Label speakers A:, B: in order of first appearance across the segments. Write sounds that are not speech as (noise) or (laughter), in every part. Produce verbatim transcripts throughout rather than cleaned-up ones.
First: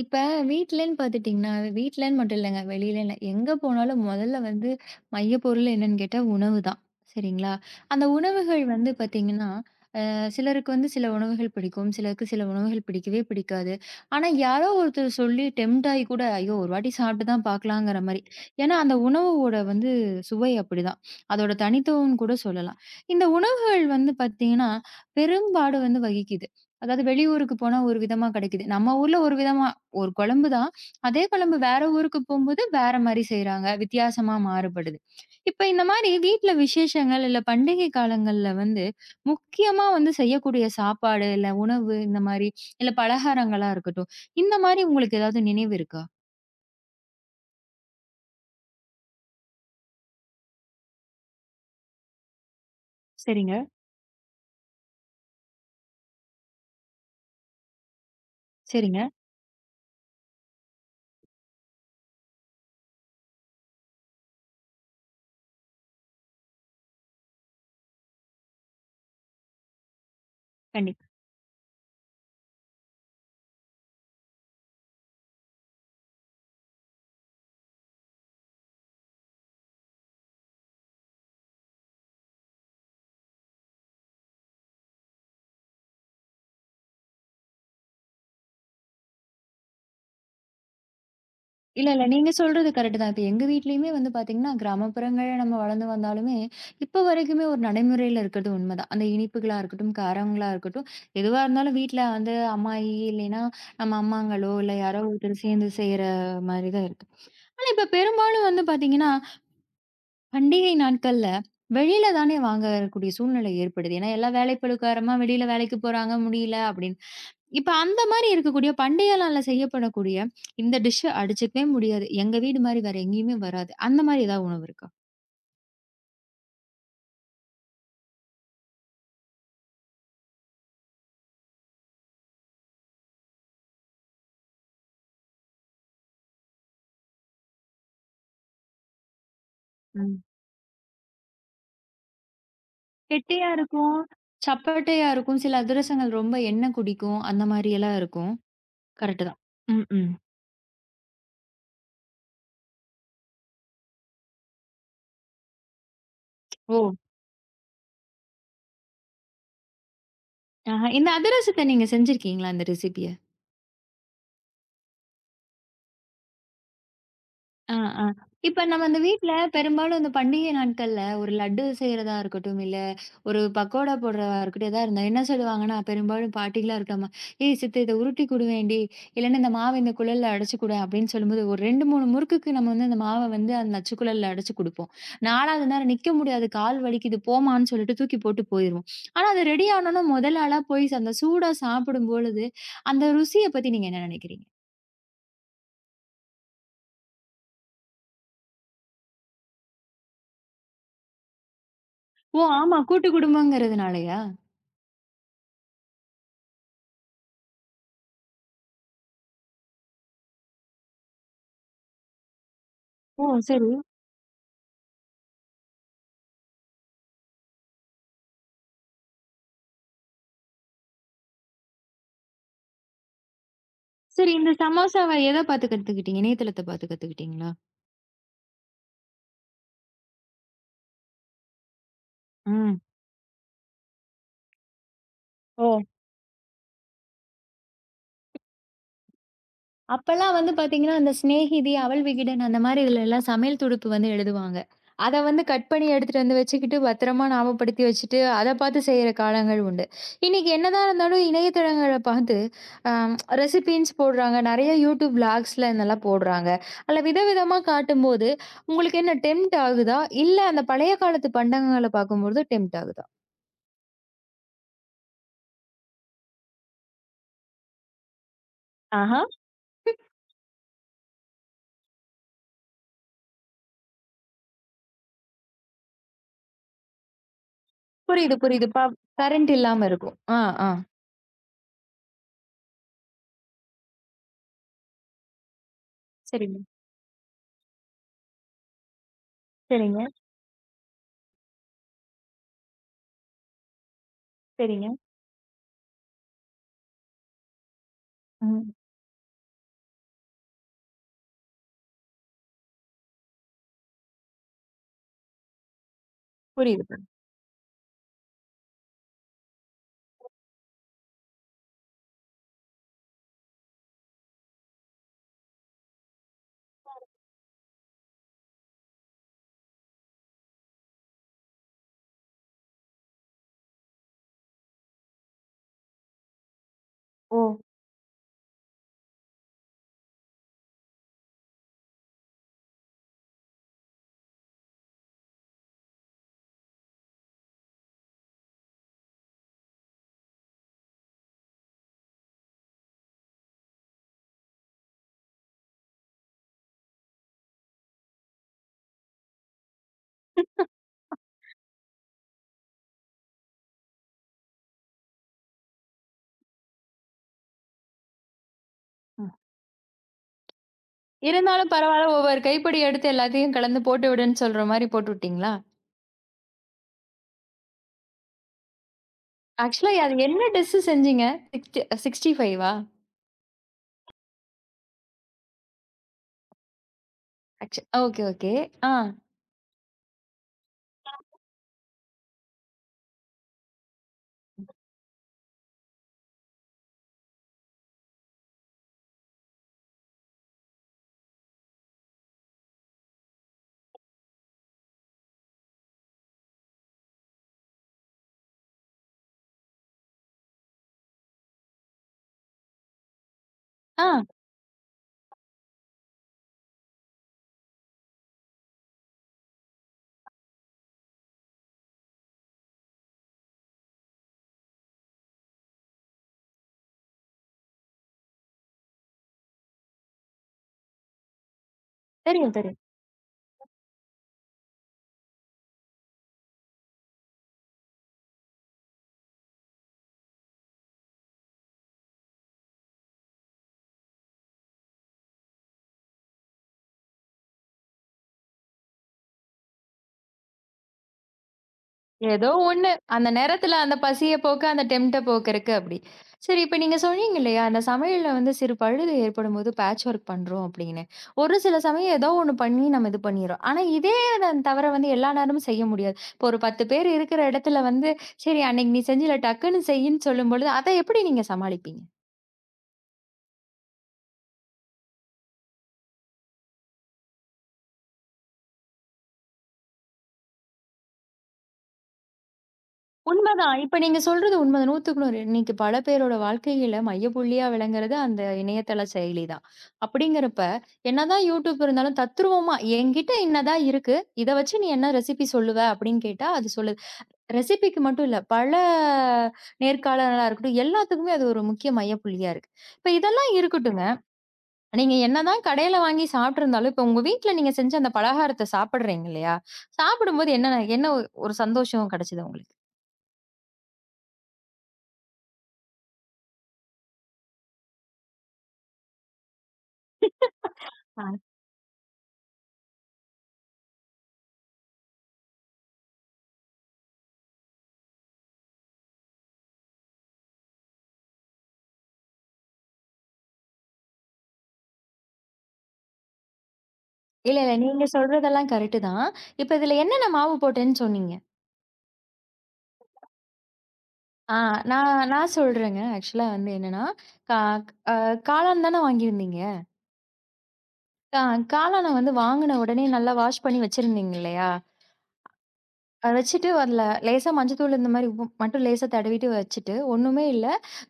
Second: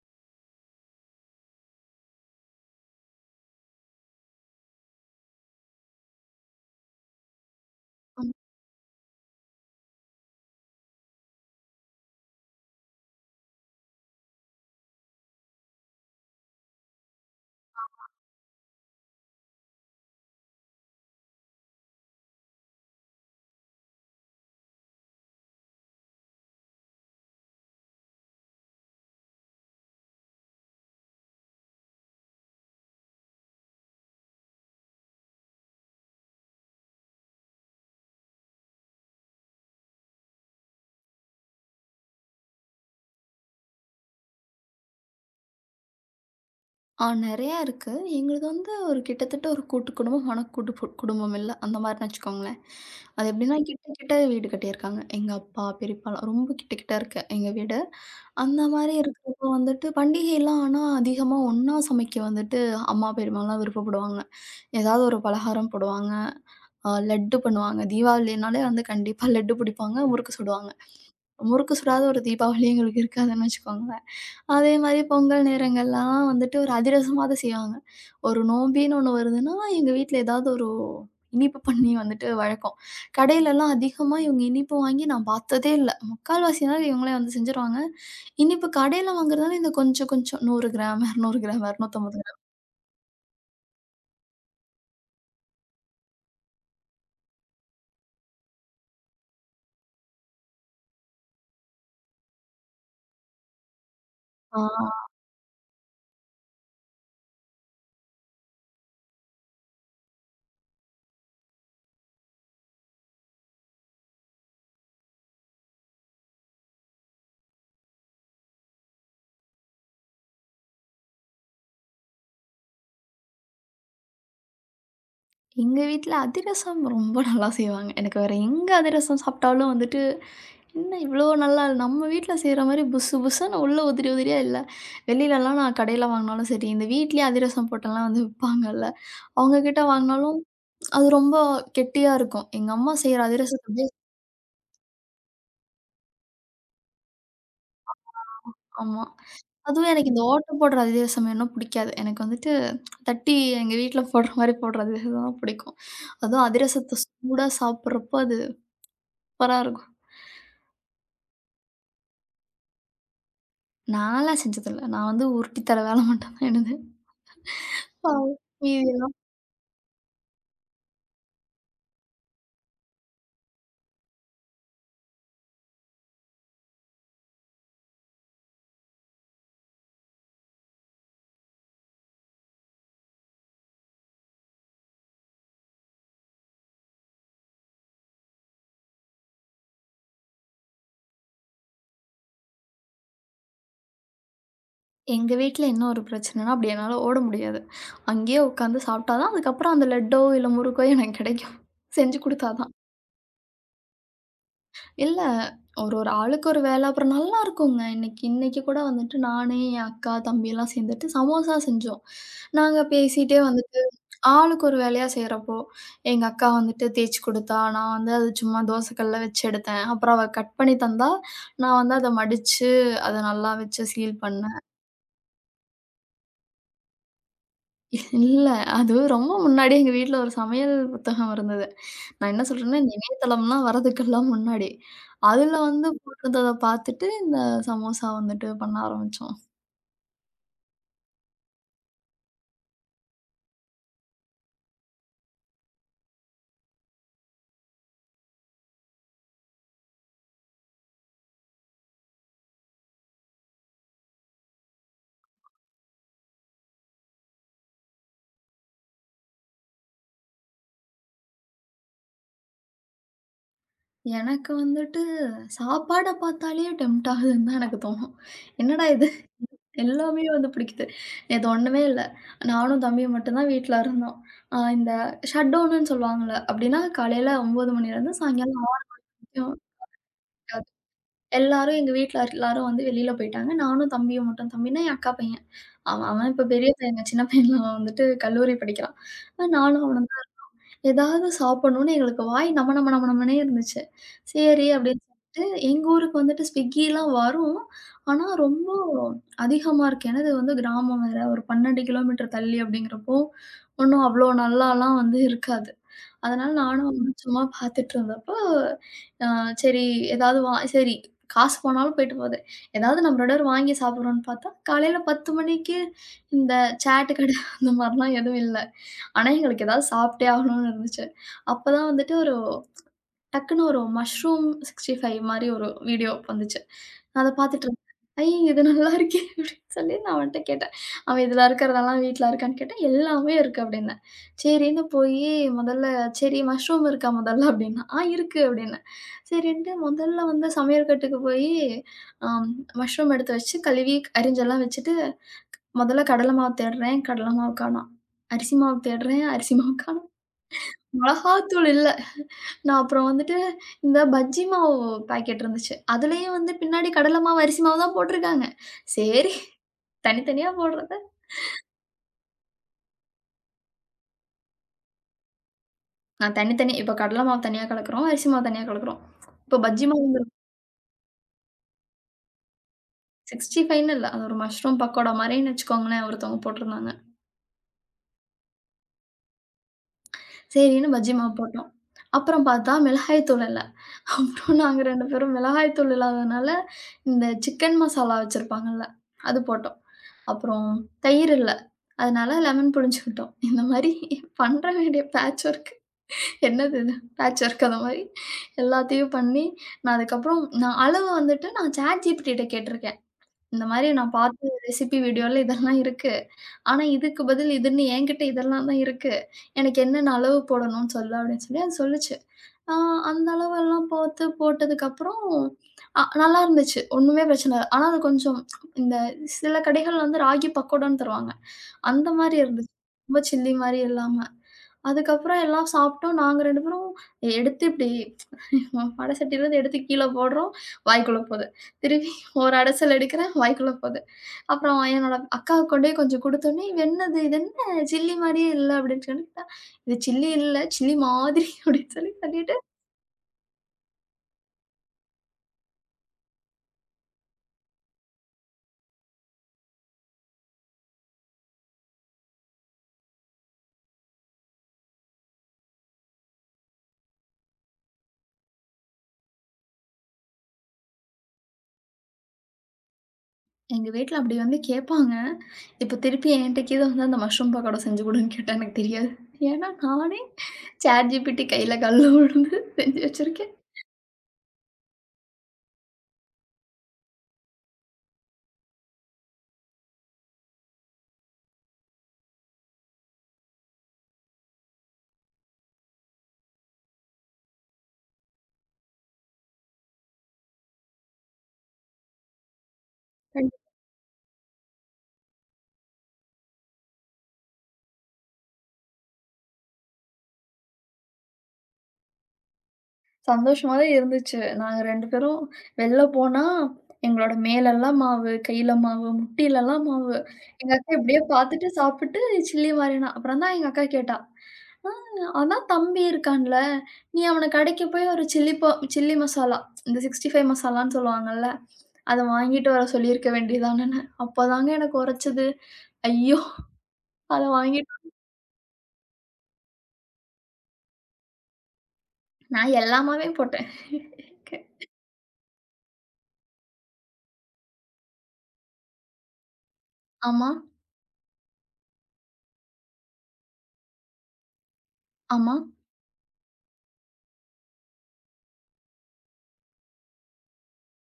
A: இப்ப வீட்லன்னு பார்த்துட்டீங்கன்னா, வீட்லன்னு மட்டும் இல்லங்க. வெளியில இல்ல. எங்க போனாலும் முதல்ல வந்து மையப்பொருள் என்னன்னு கேட்டா உணவு தான். சரிங்களா? அந்த உணவுகள் வந்து பார்த்தீங்கன்னா, சிலருக்கு வந்து சில உணவுகள் பிடிக்கும். சிலருக்கு சில உணவுகள் பிடிக்கவே பிடிக்காது. ஆனா, யாரோ ஒருத்தர் சொல்லி டெம்ப்ட் ஆயி கூட, ஐயோ! ஒரு வாட்டி சாப்பிட்டு தான் பார்க்கலாங்கிற மாரி. ஏன்னா, அந்த உணவோட வந்து சுவை அப்படிதான். அதோட தனித்துவம்னு கூட சொல்லலாம். இந்த உணவுகள் வந்து பார்த்தீங்கன்னா, பெரும்பாடு வந்து வகிக்குது. அதாவது வெளியூருக்கு போனா ஒரு விதமா கிடைக்குது. நம்ம ஊர்ல ஒரு விதமா ஒரு குழம்பு தான். அதே குழம்பு வேற ஊருக்கு போம்போது வேற மாரி செய்றாங்க. வித்தியாசமா மாறுபடுது. இப்ப இந்த மாரி வீட்ல விசேஷங்கள், இல்ல பண்டிகை காலங்கள்ல வந்து முக்கியமா வந்து செய்யக்கூடிய சாப்பாடு, இல்ல உணவு இந்த மாரி, இல்ல பலகாரங்களா இருக்கட்டும். இந்த மாரி உங்களுக்கு ஏதாவது நினைவு இருக்கா?
B: ஆ, நெறையா இருக்கு. எங்களுது வந்து ஒரு கிட்டத்தட்ட ஒரு கூட்டு குடும்பம். ஆனா கூட்டு பு குடும்பம் இல்ல. அந்த மாரின்னு வச்சுக்கோங்களேன். அது
A: சரிங்க,
B: எப்டின்னா கிட்ட கிட்ட வீடு கட்டியிருக்காங்க. எங்க அப்பா, பெரியப்பாலாம் ரொம்ப கிட்ட கிட்ட இருக்கு எங்க வீடு. அந்த மாரி
A: சரிங்க.
B: இருக்கிறப்போ வந்துட்டு பண்டிகைலாம் ஆனா அதிகமா ஒண்ணா சமைக்க வந்துட்டு அம்மா, பெரியம்மாலாம் விருப்பப்படுவாங்க. ஏதாவது ஒரு பலகாரம் போடுவாங்க. அ லட்டு பண்ணுவாங்க. தீபாவளினாலே வந்து கண்டிப்பா லட்டு பிடிப்பாங்க, முறுக்கு சுடுவாங்க.
A: கண்டிப்பா.
B: முறுக்கு சுடாத ஒரு தீபாவளி எங்களுக்கு இருக்காதுன்னு வச்சுக்கோங்களேன். அதே மாரி பொங்கல் நேரங்கள்லாம் வந்துட்டு ஒரு அதிரசமாவது செய்வாங்க. ஒரு நோம்பின்னு ஒண்ணு வருதுன்னா, எங்க வீட்ல ஏதாவது ஒரு இனிப்பு பண்ணி வந்துட்டு வழக்கம். கடையிலலாம் அதிகமா இவங்க இனிப்பு வாங்கி நான் பார்த்ததே இல்ல. முக்கால்வாசி நாள் இவங்களே வந்து செஞ்சுருவாங்க. இனிப்பு கடையில வாங்குறதுனால இந்த கொஞ்சம் கொஞ்சம் நூறு கிராம், இருநூறு கிராம்,
A: இல்ல, இல்ல.
B: இருநூத்தி ஐம்பது
A: நீங்க
B: கிராம்.
A: சொல்றது கரெக்ட் தான். இப்ப எங்க வீட்லயுமே வந்து பாத்தீங்கன்னா, கிராமப்புறங்கள்ல நம்ம வளர்ந்து வந்தாலுமே, இப்ப வரைக்குமே ஒரு நடைமுறையில இருக்கிறது உண்மதான். அந்த இனிப்புகளா இருக்கட்டும், காரங்களா இருக்கட்டும், எதுவா இருந்தாலும் வீட்ல வந்து அம்மாயி இல்லைன்னா, நம்ம அம்மாங்களோ, இல்ல யாரோ
B: ஆ,
A: ஒருத்தர் சேர்ந்து செய்ற மாரி தான் இருக்கு. ஆனா இப்ப பெரும்பாலும் வந்து பாத்தீங்கன்னா, பண்டிகை நாட்கள்ல வெளியில தானே வாங்கக்கூடிய சூழ்நிலை ஏற்படுது. ஏன்னா, எல்லா வேலைப்பளு காரணமா வெளியில வேலைக்கு போறாங்க, முடியல அப்படின்னு. இப்ப அந்த மாரி இருக்கக்கூடிய பண்டிகை நாள்ல செய்யப்படக்கூடிய, இந்த டிஷ் அடிச்சுக்கவே முடியாது. எங்க வீடு மாரி வேற எங்கேயுமே வராது. அந்த மாரி ஏதாவது உணவு இருக்கா?
B: எங்க வீட்ல அதிரசம் ரொம்ப நல்லா செய்வாங்க. எனக்கு வேற எங்க அதிரசம் சாப்பிட்டாலும் வந்துட்டு என்ன இவ்வளோ நல்லா இல்ல. நம்ம வீட்ல செய்ற மாரி புசு புசுன்னு உள்ள உதிரி உதிரியா இல்ல. வெளிலலாம் நான் கடையில வாங்குனாலும் சரி, இந்த வீட்லயே அதிரசம் பொட்டெல்லாம் வந்து விப்பாங்கல்ல. அவங்க கிட்ட
A: ம்.
B: வாங்குனாலும் அது ரொம்ப கெட்டியா இருக்கும். எங்க அம்மா செய்ற
A: கெட்டியா
B: அதிரசத்த அப்படியே.
A: இருக்கும், சப்பட்டையா இருக்கும், சில அதிரசங்கள் ரொம்ப எண்ணெய் குடிக்கும். அந்த மாரியெல்லாம் இருக்கும்.
B: ஆமா.
A: கரெக்ட்டு தான். ம்,
B: அதுவும் எனக்கு
A: ம்.
B: இந்த ஓட்ட போடுற அதிரசம் வேணும்னா பிடிக்காது. எனக்கு வந்துட்டு தட்டி எங்க வீட்ல போடுற மாரி போடுற அதிரசம் தான் பிடிக்கும். அதுவும்
A: ஓ!
B: அதிரசத்த சூடா சாப்பிடுறப்போ அது சூப்பரா இருக்கும்.
A: ஆஹ. இந்த அதிரசத்த நீங்க செஞ்சிருக்கீங்களா? இந்த ரெசிபிய?
B: நான்லாம் செஞ்சதில்ல. நான் வந்து உருட்டி தர வேல மட்டும் தான் என்னது.
A: ஆ, ஆ. இப்ப நம்ம இந்த
B: மீதி
A: வீட்ல பெரும்பாலும் இந்த பண்டிகை நாட்கள்ல ஒரு லட்டு செய்றதா இருக்கட்டும், இல்ல ஒரு பக்கோடா போடுறதா இருக்கட்டும், எதா இருந்தா என்ன சொல்லுவாங்கன்னா, பெரும்பாலும் பாட்டிகளா இருக்கமா, "ஏய் சித்து இத உருட்டி குடுவேன்டி, இல்லன்னா இந்த மாவ இந்த குழல்ல அடைச்சு குடேன்" அப்படின்னு சொல்லும்போது, ஒரு ரெண்டு, மூணு முறுக்குக்கு நம்ம வந்து அந்த மாவ வந்து அந்த நச்சுக்குழல்ல அடைச்சு குடுப்போம். நாலாவது நேரம் நிக்க முடியாது, கால் வலிக்குது போமான்னு சொல்லிட்டு தூக்கி போட்டு போயிருவோம். ஆனா அது ரெடி ஆனோன முதல் ஆளா போய் அந்த சூடா சாப்பிடும் பொழுது, அந்த ருசிய பத்தி நீங்க என்ன நினைக்கிறீங்க?
B: எங்க வீட்ல என்ன ஒரு பிரச்சனைன்னா, அப்படி என்னால ஓட முடியாது. அங்கேயே உட்காந்து சாப்பிட்டா தான், அதுக்கப்புறம் அந்த லட்டோ, இல்ல முறுக்கோ எனக்கு கிடைக்கும். செஞ்சு
A: ஓ!
B: குடுத்தா தான்.
A: ஆமா கூட்டு குடும்பம்ங்கிறதுனாலயா?
B: இல்ல, ஒரு ஒரு ஆளுக்கு ஒரு வேலை. அப்புறம் நல்லாருக்குங்க. இன்னைக்கு இன்னைக்கு கூட வந்துட்டு நானு, என் அக்கா, தம்பிலாம் சேர்ந்துட்டு சமோசா செஞ்சோம். நாங்க
A: ஓ!
B: பேசிட்டே
A: சரி.
B: வந்துட்டு ஆளுக்கு ஒரு வேலையா செய்றப்போ, எங்க அக்கா வந்துட்டு தேய்ச்சு குடுத்தா, நான் வந்து அது சும்மா தோசைக்கல்ல வச்சு எடுத்தேன். அப்புறம் அவ கட் பண்ணி தந்தா, நான் வந்து அத மடிச்சு, அத நல்லா வச்சு சீல்
A: சரி. இந்த
B: பண்ணேன்.
A: சமோசாவ எத பார்த்து கத்துக்கிட்டீங்க? இணையதளத்த பார்த்து கத்துக்கிட்டீங்களா?
B: இல்ல. அது ரொம்ப முன்னாடியே எங்க வீட்ல ஒரு சமையல் புத்தகம் இருந்தது. நான் என்ன
A: ம்.
B: சொல்றேன்னா, இந்த இணையதளம்லாம் வர்றதுக்கெல்லாம் முன்னாடி. அதுல
A: ஓ!
B: வந்து போட்டிருந்தத பார்த்துட்டு, இந்த சமோசா வந்துட்டு பண்ண ஆரம்பிச்சோம்.
A: அப்பல்லாம் வந்து பார்த்தீங்கன்னா, அந்த சிநேகிதி, அவள் விகிடன் அந்த மாரி இதுலலாம் சமையல் துடுப்பு வந்து எழுதுவாங்க. அத வந்து கட் பண்ணி எடுத்துட்டு வந்து வச்சுக்கிட்டு, பத்திரமா ஞாபகப்படுத்தி வச்சுட்டு, அத பார்த்து செய்ற காலங்கள் உண்டு. இன்னைக்கு என்னதான் இருந்தாலும் இணையதளங்கள பார்த்து அ ரெசிபீன்ஸ் போடுறாங்க. நெறைய YouTube விளாக்ஸ்ல இதெல்லாம் போடுறாங்க. அதுல விதவிதமா காட்டும்போது, உங்களுக்கு என்ன டெம்ப்ட் ஆகுதா? இல்ல அந்த பழைய காலத்து பண்டங்கள பார்க்கும்பொழுது டெம்ப்ட் ஆகுதா?
B: எனக்கு வந்துட்டு சாப்பாட பார்த்தாலே டெம்ப்ட் ஆகுதுன்னு தான் எனக்கு தோணும். என்னடா இது!
A: ஆஹா!
B: எல்லாமே வந்து பிடிக்குது. நேத்து ஒண்ணுமே இல்ல. நானும் தம்பியும் மட்டும் தான் வீட்ல இருந்தோம். அ இந்த ஷட்டவுனுன்னு சொல்லுவாங்கல்ல. அப்டின்னா காலையில ஒன்பது மணிலேருந்து
A: புரியுது,
B: சாயங்காலம்
A: புரியுது. ப கரண்ட்
B: வரைக்கும்
A: இல்லாம இருக்கும். ஆ, ஆ.
B: எல்லாரும் எங்க வீட்ல எல்லாரும் வந்து வெளியில போயிட்டாங்க. நானும் தம்பியும் மட்டும் தம்பினா என் அக்கா பையன். அவன் அவன் இப்ப
A: சரிங்க,
B: பெரிய பையன். சின்ன பையன் அவன் வந்துட்டு கல்லூரி படிக்கிறான். அ நானும்
A: சரிங்க,
B: அவனும் தான். ஏதாவது சாப்பிடணும்னு எங்களுக்கு வாய் நம்ம நம்ம நம்ம நம்மனே இருந்துச்சு. சரி
A: சரிங்க.
B: அப்படின்னு சொல்லிட்டு எங்க ஊருக்கு வந்துட்டு ஸ்விக்கிலாம் வரும். ஆனா ரொம்ப
A: ம்.
B: அதிகமா இருக்கு. ஏன்னா இது வந்து கிராமம் வேற. ஒரு பன்னிரண்டு கிலோமீட்டர் தள்ளி அப்படிங்கிறப்போ, ஒண்ணும் அவ்வளோ நல்லாலாம் வந்து இருக்காது. அதனால
A: புரியுது,
B: நானும்
A: புரியுது.
B: அவனும் சும்மா பார்த்துட்டு இருந்தப்போ ஆ சரி, ஏதாவது வா சரி, காசு போனாலும் போயிட்டு போகுது. ஏதாவது நம்ம ரெண்டு பேரும் வாங்கி சாப்பிடுறோம்ன்னு பார்த்தா, காலையில பத்து மணிக்கு இந்த சாட் கடை அந்த மாரிலாம் எதுவும் இல்ல. ஆனா எங்களுக்கு ஏதாவது சாப்பிட்டே ஆகணும்னு இருந்துச்சு. அப்பதான் வந்துட்டு ஒரு டக்குன்னு ஒரு மஷ்ரூம் அறுபத்தஞ்சு மாரி ஒரு வீடியோ வந்துச்சு. நான் அத
A: ஓ!
B: பார்த்துட்டுருந்தேன். "ஐ! இது நல்லாருக்கே!" அப்படின்னு சொல்லி நான் அவன்ட்ட கேட்டேன். அவன் "இதுல இருக்கிறதெல்லாம் வீட்ல இருக்கான்னு?" கேட்டேன். "எல்லாமே இருக்கு" அப்படின்னேன். சரின்னு போயி முதல்ல சரி மஷ்ரூம் இருக்கா முதல்ல அப்படின்னா, "ஆ இருக்கு" அப்படின்னேன். சரின்ட்டு முதல்ல வந்து சமையல் கட்டுக்கு போயி அம் மஷ்ரூம் எடுத்து வச்சு கழுவி அரிஞ்செல்லாம் வச்சுட்டு, முதல்ல கடல மாவு தேடுறேன், கடல மாவு காணோம். அரிசி மாவு தேடுறேன், அரிசி மாவு காணோம். மிளகாத்தூள் இல்ல. நான் அப்புறம் வந்துட்டு இந்த பஜ்ஜி மாவு பாக்கெட் இருந்துச்சு. அதுலயும் வந்து பின்னாடி கடல மாவு, அரிசி மாவு தான் போட்டிருக்காங்க.
A: ம்.
B: சரி, தனித்தனியா போடுறது.
A: இருந்தாலும் பரவால்ல, ஒவ்வொரு கைப்பிடி எடுத்து எல்லாத்தையும் கலந்து போட்டு விடுன்னு சொல்ற மாரி போட்டு விட்டீங்களா?
B: நான் தனித்தனி இப்ப கடல மாவு தனியா கலக்குறோம். அரிசி மாவு தனியா கலக்குறோம். இப்ப பஜ்ஜி
A: ஆக்சுவலா அது
B: மாவு
A: என்ன டிஷ் செஞ்சீங்க? சிக்ஸ்டி சிக்ஸ்டி ஃபைவ ஆ?
B: 65ன்னு இல்ல. அது ஒரு மஷ்ரூம் பக்கோடா மாரின்னு வச்சுக்கோங்களேன் ஒருத்தவங்க போட்டிருந்தாங்க.
A: ஆக்சு ஓகே, ஓகே. ஆ,
B: சரின்னு பஜ்ஜி மாவு போட்டோம். அப்புறம் பார்த்தா மிளகாய் தூள் இல்ல. அப்புறம் நாங்க ரெண்டு பேரும் மிளகாய் தூள் இல்லாதனால, இந்த சிக்கன் மசாலா வச்சிருப்பாங்கல்ல, அது போட்டோம். அப்புறம் தயிர் இல்ல. அதனால லெமன் புழிஞ்சுக்கிட்டோம். இந்த மாரி பண்ற வேண்டிய பேட்ச் ஒர்க். என்னது இது? பேட்ச் ஒர்க் அந்த மாரி எல்லாத்தையும் பண்ணி, நான் அதுக்கப்புறம் நான் அளவு வந்துட்டு நான் ChatGPT கிட்ட கேட்டிருக்கேன். இந்த மாரி
A: ஆ.
B: நான் பார்த்த ரெசிபி வீடியோல இதெல்லாம் இருக்கு. ஆனா, இதுக்கு பதில் இதுன்னு என்கிட்ட இதெல்லாம் தான் இருக்கு. எனக்கு என்னென்ன அளவு போடணும்னு சொல்லு அப்படின்னு சொல்லி அது சொல்லுச்சு. ஆ அந்த அளவெல்லாம் பார்த்து போட்டதுக்கப்புறம் அ நல்லா இருந்துச்சு. ஒண்ணுமே பிரச்சனை இல்ல. ஆனா, அது கொஞ்சம் இந்த சில கடைகள்ல வந்து ராகி பக்கோடான்னு தருவாங்க. அந்த மாரி
A: தெரியும்,
B: இருந்துச்சு.
A: தெரியும்.
B: ரொம்ப சில்லி மாரி இல்லாம. அதுக்கப்புறம் எல்லாம் சாப்பிட்டோம். நாங்க ரெண்டு பேரும் எடுத்து இப்டி வட சட்டியிலருந்து (laughs) எடுத்து கீழ போடுறோம். வாய்க்குள்ள போது. திருப்பி ஒரு அடசல் எடுக்கிறேன். வாய்க்குள்ள போது. அப்புறம் என்னோட அக்காவுக்கு கொண்டு போய் கொஞ்சம் குடுத்தோனே, "இது என்னது? இது என்ன சில்லி மாரியே இல்ல" அப்டின்னு சொல்லி கேட்டா, "இது சில்லி இல்ல, சில்லி மாதிரி" (laughs) அப்டின்னு சொல்லி
A: ஏதோ
B: சொல்லிட்டு,
A: ஒண்ணு. அந்த நேரத்துல அந்த பசிய போக்க, அந்த டெம்ட்ட போக்குறக்கு அப்படி. சரி இப்ப நீங்க சொன்னீங்க இல்லையா, அந்த சமையல்ல வந்து சிறு பழுது ஏற்படும்போது பேட்ச் ஒர்க் பண்றோம் அப்படின்னு. ஒரு சில சமயம் ஏதோ ஒண்ணு பண்ணி நம்ம இது பண்ணிர்றோம். ஆனா இதே தன் தவற வந்து எல்லா நேரமும் செய்ய முடியாது. இப்போ ஒரு பத்து பேர் இருக்கிற இடத்துல வந்து, சரி அன்னைக்கு நீ செஞ்சில டக்குன்னு செய்யின்னு சொல்லும்பொழுது, அத எப்படி நீங்க சமாளிப்பீங்க?
B: எங்க வீட்ல அப்டி வந்து கேட்பாங்க. இப்ப திருப்பி என்ட்ட கீது வந்து அந்த மஷ்ரூம் பக்கோடா செஞ்சு குடுன்னு கேட்டா எனக்கு தெரியாது. ஏன்னா நானே சாட் ஜிபிடி கையில கால்ல விழுந்து செஞ்சு வச்சிருக்கேன்.
A: உண்மதான். இப்ப நீங்க சொல்றது உண்மதான். 100க்கு நூறு. இன்னைக்கு பல பேரோட வாழ்க்கையில மையப்புள்ளியா விளங்குறது அந்த இணையதள செயலி தான். அப்படிங்கிறப்ப, என்னதான் YouTube இருந்தாலும் தத்ரூவமா, "என்கிட்ட இன்னதான் இருக்கு. இத வச்சு நீ என்ன ரெசிபி சொல்லுவ?" அப்படின்னு கேட்டா, அது சொல்லுது. ரெசிபிக்கு மட்டும் இல்ல, பல நேர்காணலா இருக்கட்டும், எல்லாத்துக்குமே அது ஒரு முக்கிய மையப்புள்ளியா இருக்கு. இப்ப இதெல்லாம் இருக்கட்டுங்க. நீங்க என்னதான் கடையில வாங்கி சாப்பிட்டுருந்தாலும், இப்ப உங்க வீட்ல நீங்க செஞ்ச அந்த பலகாரத்த சாப்பிடுறீங்க இல்லையா? சாப்பிடும்போது என்ன என்ன ஒரு சந்தோஷம் கிடைச்சது உங்களுக்கு?
B: சந்தோஷமாவே இருந்துச்சு. நாங்க ரெண்டு பேரும் வெளில போனா, எங்களோட மேலெல்லாம் மாவு, கையில மாவு, முட்டிலலாம் மாவு. எங்க அக்கா இப்படியே பார்த்துட்டு சாப்பிட்டு சில்லி வாரினா. அப்புறம் தான் எங்க அக்கா கேட்டா, "ஆ, அதான் தம்பி இருக்கான்ல, நீ அவன கடைக்கு போய் ஒரு சில்லி ப சில்லி மசாலா, இந்த அறுபத்தி ஐந்து மசாலான்னு சொல்லுவாங்கல்ல, அத வாங்கிட்டு வர சொல்லியிருக்க வேண்டியதானன்னு." அப்பதாங்க எனக்கு உரைச்சது. ஐயோ! அத
A: இல்ல, இல்ல.
B: வாங்கிட்டு
A: நீங்க சொல்றதெல்லாம் கரெக்ட்டு தான். இப்ப இதுல என்னென்ன மாவு போட்டேன்னு சொன்னீங்க.
B: நான் எல்லா மாவையும் போட்டேன்.
A: ஆ நான் நான் சொல்றேங்க. ஆக்சுவலா வந்து என்னன்னா, கா அ காளான் தானே வாங்கியிருந்தீங்க?
B: ஆமா.
A: கா காளான வந்து வாங்குன உடனே நல்லா வாஷ் பண்ணி வச்சிருந்தீங்க இல்லையா?
B: ஆமா,
A: அத வச்சுட்டு அதுல லேசா மஞ்சத்தூள் இந்த மாரி உப்பு மட்டும் லேசா தடவிட்டு வச்சுட்டு, ஒண்ணுமே இல்ல.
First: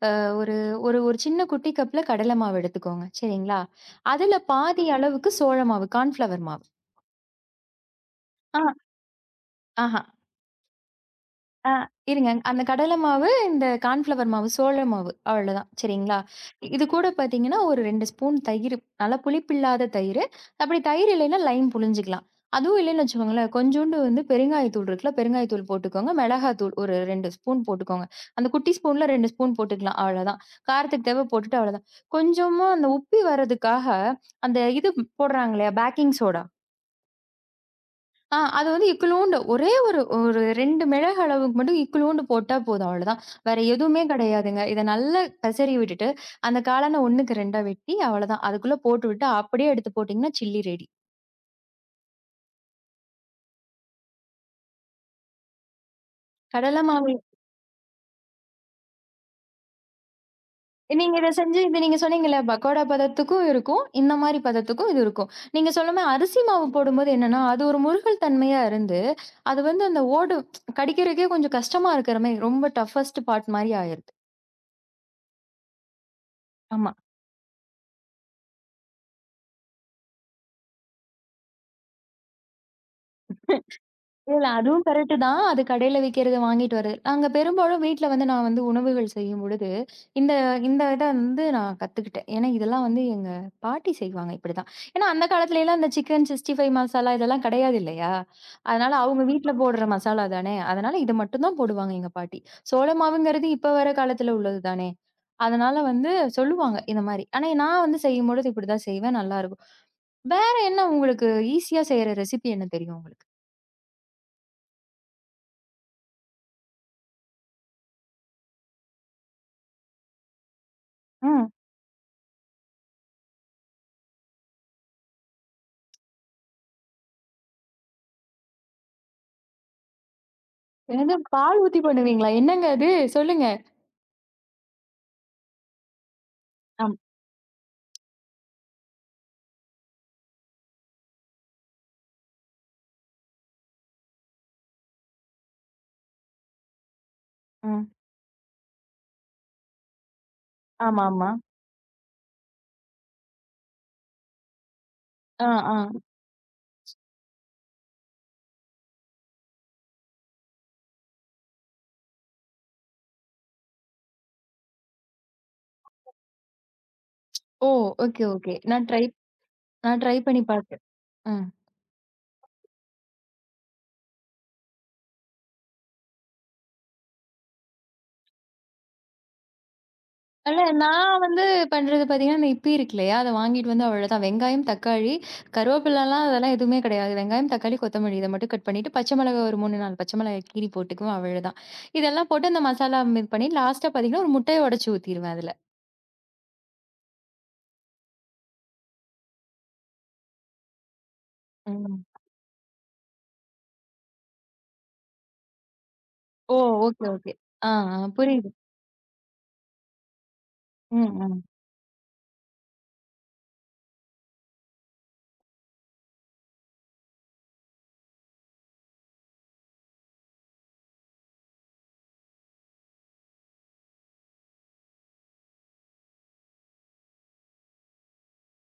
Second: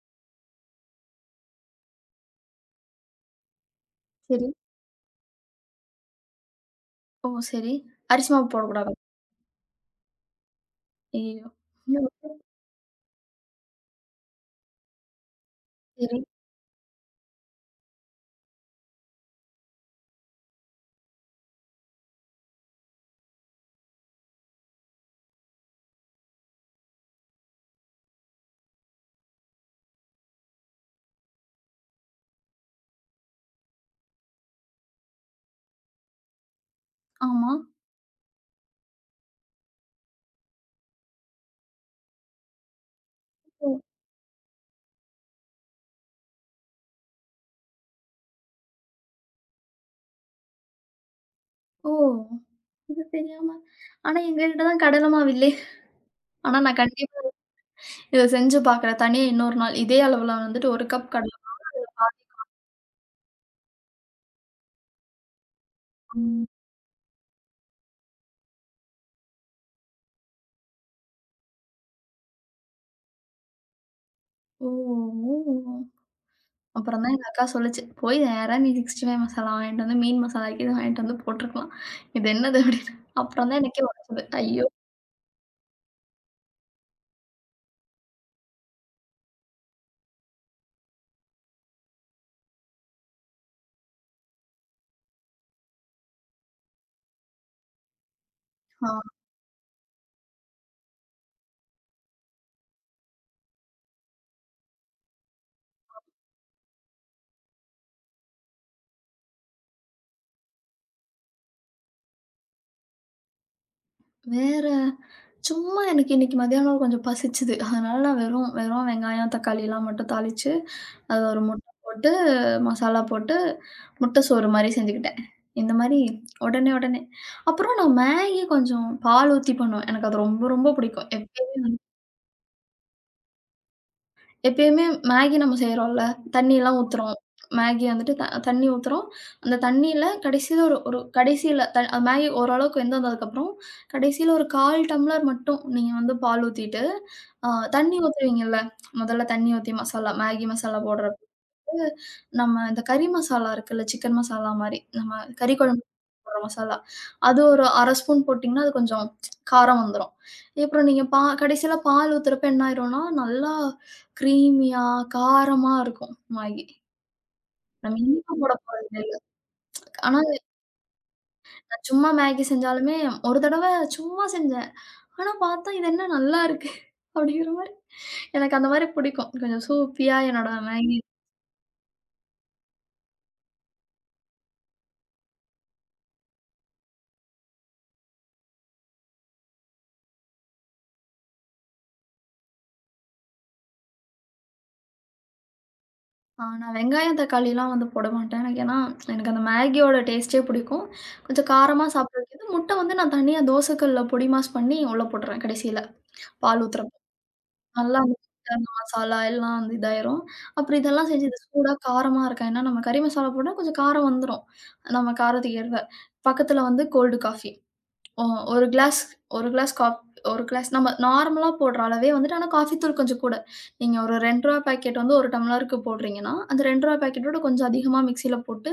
A: அ ஒரு ஒரு ஒரு சின்ன குட்டி கப்ல கடலை மாவு எடுத்துக்கோங்க. சரிங்களா? அதுல
B: சரி.
A: பாதி அளவுக்கு சோள மாவு, கார்ன்ஃப்ளவர் மாவு.
B: ஓ! சரி. அரிசி மாவு
A: ஆ,
B: போடக்கூடாதா?
A: ஆஹ.
B: ஐயய்யோ!
A: ஆ
B: ஓ!
A: இருங்க. அந்த கடலை மாவு, இந்த கார்ன்ஃப்ளவர் மாவு, சோள மாவு அவ்வளோதான் சரிங்களா?
B: சரி.
A: இ- இது கூட பார்த்தீங்கன்னா, ஒரு ரெண்டு ஸ்பூன் தயிரு. நல்லா புளிப்பில்லாத தயிரு. அப்படி தயிர் இல்லைன்னா லைம் புழிஞ்சுக்கலாம். அதுவும் இல்லைன்னு வச்சுக்கோங்களேன், கொஞ்சோண்டு வந்து பெருங்காயத்தூள் இருக்குல்ல, பெருங்காயத்தூள் போட்டுக்கோங்க. மிளகாத்தூள் ஒரு ரெண்டு ஸ்பூன் போட்டுக்கோங்க. அந்த குட்டி ஸ்பூன்ல ரெண்டு ஸ்பூன் போட்டுக்கலாம். அவ்வளோதான். காரத்துக்கு தேவ போட்டுட்டு அவ்வளோதான். கொஞ்சமா அந்த உப்பி வர்றதுக்காக, அந்த இது போடுறாங்க இல்லையா பேக்கிங் சோடா.
B: ஆமா.
A: ஆ அது வந்து இக்குலூண்டு ஒரே ஒரு ஒரு ரெண்டு மிளகு அளவுக்கு மட்டும் இக்குலூண்டு போட்டா போதும் அவ்வளதான். வேற
B: ஓ!
A: எதுவுமே கிடையாதுங்க. இத நல்லா பெசறி விட்டுட்டு, அந்த காளான ஒன்றுக்கு ரெண்டா வெட்டி அவ்வளதான். அதுக்குள்ள போட்டுவிட்டு அப்படியே எடுத்து போட்டீங்கன்னா, சில்லி ரெடி.
B: ஓ! இது தெரியாம. ஆனா எங்ககிட்ட தான் கடலமாவு இல்லையே. ஆனா நான்
A: கடல மாவு
B: கண்டிப்பா இத செஞ்சு பார்க்குறேன். தனியா இன்னொரு நாள். இதே அளவுல வந்துட்டு ஒரு கப்
A: நீங்க இத செஞ்சு இத நீங்க சொன்னீங்கல்ல, பக்கோடா பதத்துக்கும் இருக்கும். இந்த மாரி பதத்துக்கும் இது இருக்கும். நீங்க சொன்னமாரி அரிசி
B: கடலமாவு.
A: மாவு போடும்போது என்னன்னா, அது ஒரு முறுகல் தன்மையா இருந்து, அது வந்து அந்த ஓடும். கடிக்கிறதுக்கே கொஞ்சம் கஷ்டமா இருக்கிற மாரி ரொம்ப டஃபஸ்ட் பார்ட் மாரி ஆயிருது.
B: ஓ! ஓ!
A: ஆமா.
B: அப்புறம் தான் எங்க அக்கா சொல்லுச்சு. போய் நேரா நீ அறுபத்தி ஐந்து மசாலா வாங்கிட்டு வந்து மீன் மசாலா கீது வாங்கிட்டு வந்து போட்டுருக்கலாம். இது என்னது? அப்படின்னு. அப்புறம் தான் எனக்கே உரைச்சது.
A: இல்ல
B: ஐயோ!
A: அதுவும் கரெக்ட் தான். அது கடையில விக்கிறத வாங்கிட்டு வரது. நாங்க பெரும்பாலும் வீட்ல வந்து நான் வந்து உணவுகள் செய்யும் பொழுது, இந்த இந்த இத வந்து நான் கத்துக்கிட்டேன். ஏன்னா இதெல்லாம் வந்து எங்க பாட்டி செய்வாங்க இப்படிதான். ஏன்னா அந்த காலத்துலலாம் இந்த சிக்கன் சிக்ஸ்டி ஃபைவ மசாலா இதெல்லாம் கிடையாது இல்லையா?
B: ஆ.
A: அதனால அவங்க வீட்ல போடுற மசாலா தானே. அதனால இத மட்டும் தான் போடுவாங்க எங்க பாட்டி. சோள மாவுங்கிறது இப்ப வர காலத்துல உள்ளது தானே. அதனால வந்து சொல்லுவாங்க இந்த மாரி. ஆனா நான் வந்து செய்யும்பொழுது இப்படிதான் செய்வேன். நல்லா இருக்கும். வேற என்ன உங்களுக்கு ஈஸியா செய்ற ரெசிபி என்ன தெரியும் உங்களுக்கு?
B: வேற, சும்மா எனக்கு இன்னைக்கு மதியானம் கொஞ்சம் பசிச்சுது. அதனால நான் வெறும் வெறும் வெங்காயம், தக்காளிலாம் மட்டும் தாளிச்சு, அது ஒரு
A: ம்.
B: முட்டை போட்டு, மசாலா போட்டு, முட்டை சோறு மாரி செஞ்சுக்கிட்டேன். இந்த மாரி உடனே உடனே. அப்புறம் நான் மேகி கொஞ்சம் பால் ஊத்தி பண்ணுவேன். எனக்கு அது ரொம்ப ரொம்ப பிடிக்கும்.
A: என்னது
B: எப்ப
A: பால் ஊத்தி பண்ணுவீங்களா? என்னங்க அது? சொல்லுங்க.
B: எப்பயுமே மேகி நம்ம செய்றோம்ல. தண்ணிலாம்
A: ஆம்.
B: ஊத்துறோம். மேகி வந்துட்டு த தண்ணி ஊத்துறோம். அந்த தண்ணீல கடைசில ஒரு ஒரு கடைசில த மேகி ஓரளவுக்கு வெந்து வந்ததுக்கப்புறம், கடைசில ஒரு கால் டம்ளர் மட்டும் நீங்க வந்து பால் ஊத்திட்டு, அ
A: ம்.
B: தண்ணி ஊத்துவீங்கல்ல. முதல்ல தண்ணி ஊத்தி மசாலா மேகி மசாலா போடுறப்ப.
A: ஆமாமா.
B: வந்து நம்ம இந்த கறி மசாலா இருக்குல்ல, சிக்கன் மசாலா மாரி. நம்ம
A: ஆ,
B: கறி
A: ஆ.
B: குழம்பு போடுற மசாலா. அது ஒரு அரை ஸ்பூன் போட்டிங்கன்னா, அது கொஞ்சம் காரம் வந்துரும். அப்புறம் நீங்க பா கடைசியில பால் ஊத்துறப்ப என்ன ஆயிரும்னா, நல்லா கிரீமியா, காரமா இருக்கும் மேகி.
A: ஓ!
B: நம்ம
A: ஓகே,
B: இனிப்பு போட
A: ஓகே. நான்
B: போறது
A: ட்ரை
B: இல்ல.
A: நான் ட்ரை
B: ஆனா
A: பண்ணி பார்த்தேன். ம்.
B: நான் சும்மா மேகி செஞ்சாலுமே, ஒரு தடவ சும்மா செஞ்சேன். ஆனா பார்த்தா, இது என்ன நல்லா இருக்கு அப்படிங்கிற மாரி. எனக்கு அந்த மாரி பிடிக்கும். கொஞ்சம் சூப்பியா என்னோட
A: இல்ல
B: மேகி.
A: நான் வந்து பண்றது பார்த்தீங்கன்னா, அந்த இப்பி இருக்கு இல்லையா? அத வாங்கிட்டு வந்து அவ்வளதான். வெங்காயம், தக்காளி, கருவேப்பிலலாம் அதெல்லாம் எதுவுமே கிடையாது. வெங்காயம், தக்காளி, கொத்தமல்லி இத மட்டும் கட் பண்ணிட்டு, பச்சை மிளகா ஒரு மூணு, நான்கு பச்சை மிளகாய் கீறி போட்டுக்குவேன் அவ்வளதான். இதெல்லாம் போட்டு அந்த மசாலா இது பண்ணி லாஸ்ட்டா பார்த்தீங்கன்னா, ஒரு முட்டைய உடைச்சு ஊத்திருவேன் அதுல.
B: ஆ நான் வெங்காயம், தக்காளிலாம் வந்து போட மாட்டேன். எனக்கு ஏன்னா, எனக்கு அந்த மேகியோட டேஸ்ட்டே பிடிக்கும். கொஞ்சம் காரமா
A: ம்.
B: சாப்பிடுறதுக்கு முட்டை வந்து நான் தனியா தோசைக்கல்ல பொடி மாஸ் பண்ணி உள்ள போட்டுருவேன் கடைசியில,
A: ஓ!
B: பால் ஊத்துறப்போ.
A: Okay, okay. ஆ, ஆ.
B: நல்லா அந்த
A: புரியுது.
B: முட்டை, அந்த மசாலா எல்லாம் வந்து இதாயிரும். அப்புறம் இதெல்லாம்
A: ம்,
B: செஞ்சு இது
A: ம்.
B: சூடா காரமா இருக்கா ஏன்னா நம்ம கறி மசாலா போட்டா கொஞ்சம் காரம் வந்துரும். நம்ம காரத்துக்கு ஏற்ப. பக்கத்துல வந்து கோல்டு காஃபி. அ ஒரு கிளாஸ் ஒரு கிளாஸ் காப் ஒரு கிளாஸ் நம்ம நார்மலா போடுற அளவே வந்துட்டு ஆனா காஃபி தூள் கொஞ்சம் கூட. நீங்க ஒரு ரூ. ரெண்டு பாக்கெட் வந்து ஒரு டம்ளருக்கு போடுறீங்கன்னா, அந்த ரூ. ரெண்டு பாக்கெட்டோட கொஞ்சம் அதிகமா மிக்ஸியில போட்டு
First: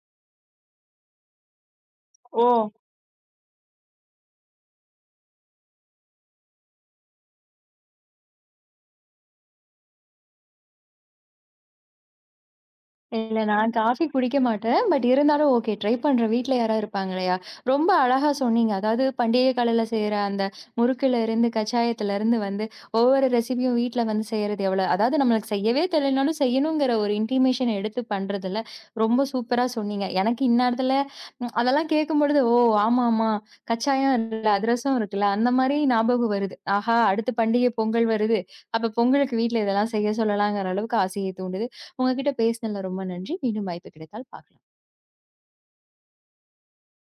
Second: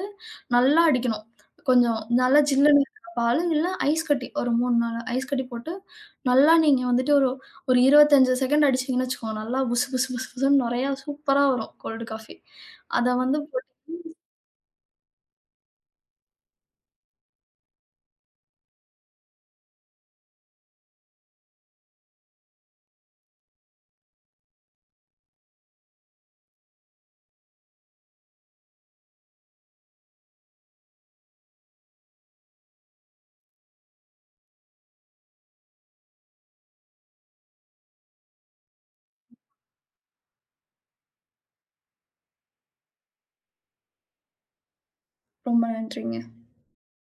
B: நல்லா அடிக்கணும். கொஞ்சம் நல்லா
A: ஓ!
B: ஜில்லுன்னு இருக்கிற பால் இல்ல ஐஸ் கட்டி ஒரு மூணு, நான்கு ஐஸ் கட்டி போட்டு நல்லா நீங்க வந்துட்டு ஒரு ஒரு இருபத்தி ஐந்து செகண்ட் அடிச்சீங்கன்னு வச்சுக்கோங்க. நல்லா புசு புசு புசு புசுன்னு நெறையா சூப்பரா வரும் கோல்டு காஃபி. அத
A: இல்ல
B: வந்து போட்டு.
A: நான் காஃபி குடிக்க மாட்டேன். பட் இருந்தாலும் ஓகே. ட்ரை பண்றேன். வீட்ல யாராவது இருப்பாங்களையா? ரொம்ப அழகா சொன்னீங்க. அதாவது பண்டிகை காலையில செய்ற அந்த முறுக்குல இருந்து, கச்சாயத்துல இருந்து வந்து ஒவ்வொரு ரெசிபியும் வீட்ல வந்து செய்றது எவ்வளோ அதாவது நம்மளுக்கு செய்யவே தெரியலனாலும் செய்யணுங்கிற ஒரு இன்டிமேஷன் எடுத்து பண்றதுல ரொம்ப சூப்பரா சொன்னீங்க. எனக்கு இந்நேரத்துல ம் அதெல்லாம் கேட்கும்பொழுது, "ஓ! ஆமாமா. கச்சாயம் இருக்குல்ல, அதிரசம் இருக்குல்ல." அந்த மாரி ஞாபகம் வருது. ஆஹா! அடுத்து பண்டிகை பொங்கல் வருது. அப்ப பொங்கலுக்கு வீட்ல இதெல்லாம் செய்ய சொல்லலாங்கிற அளவுக்கு ஆசையை தூண்டுது. உங்ககிட்ட பேசினதுல ரொம்ப நன்றி. மீண்டும் வாய்ப்பு கிடைத்தால் பார்க்கலாம்.
B: ரொம்ப நன்றிங்க.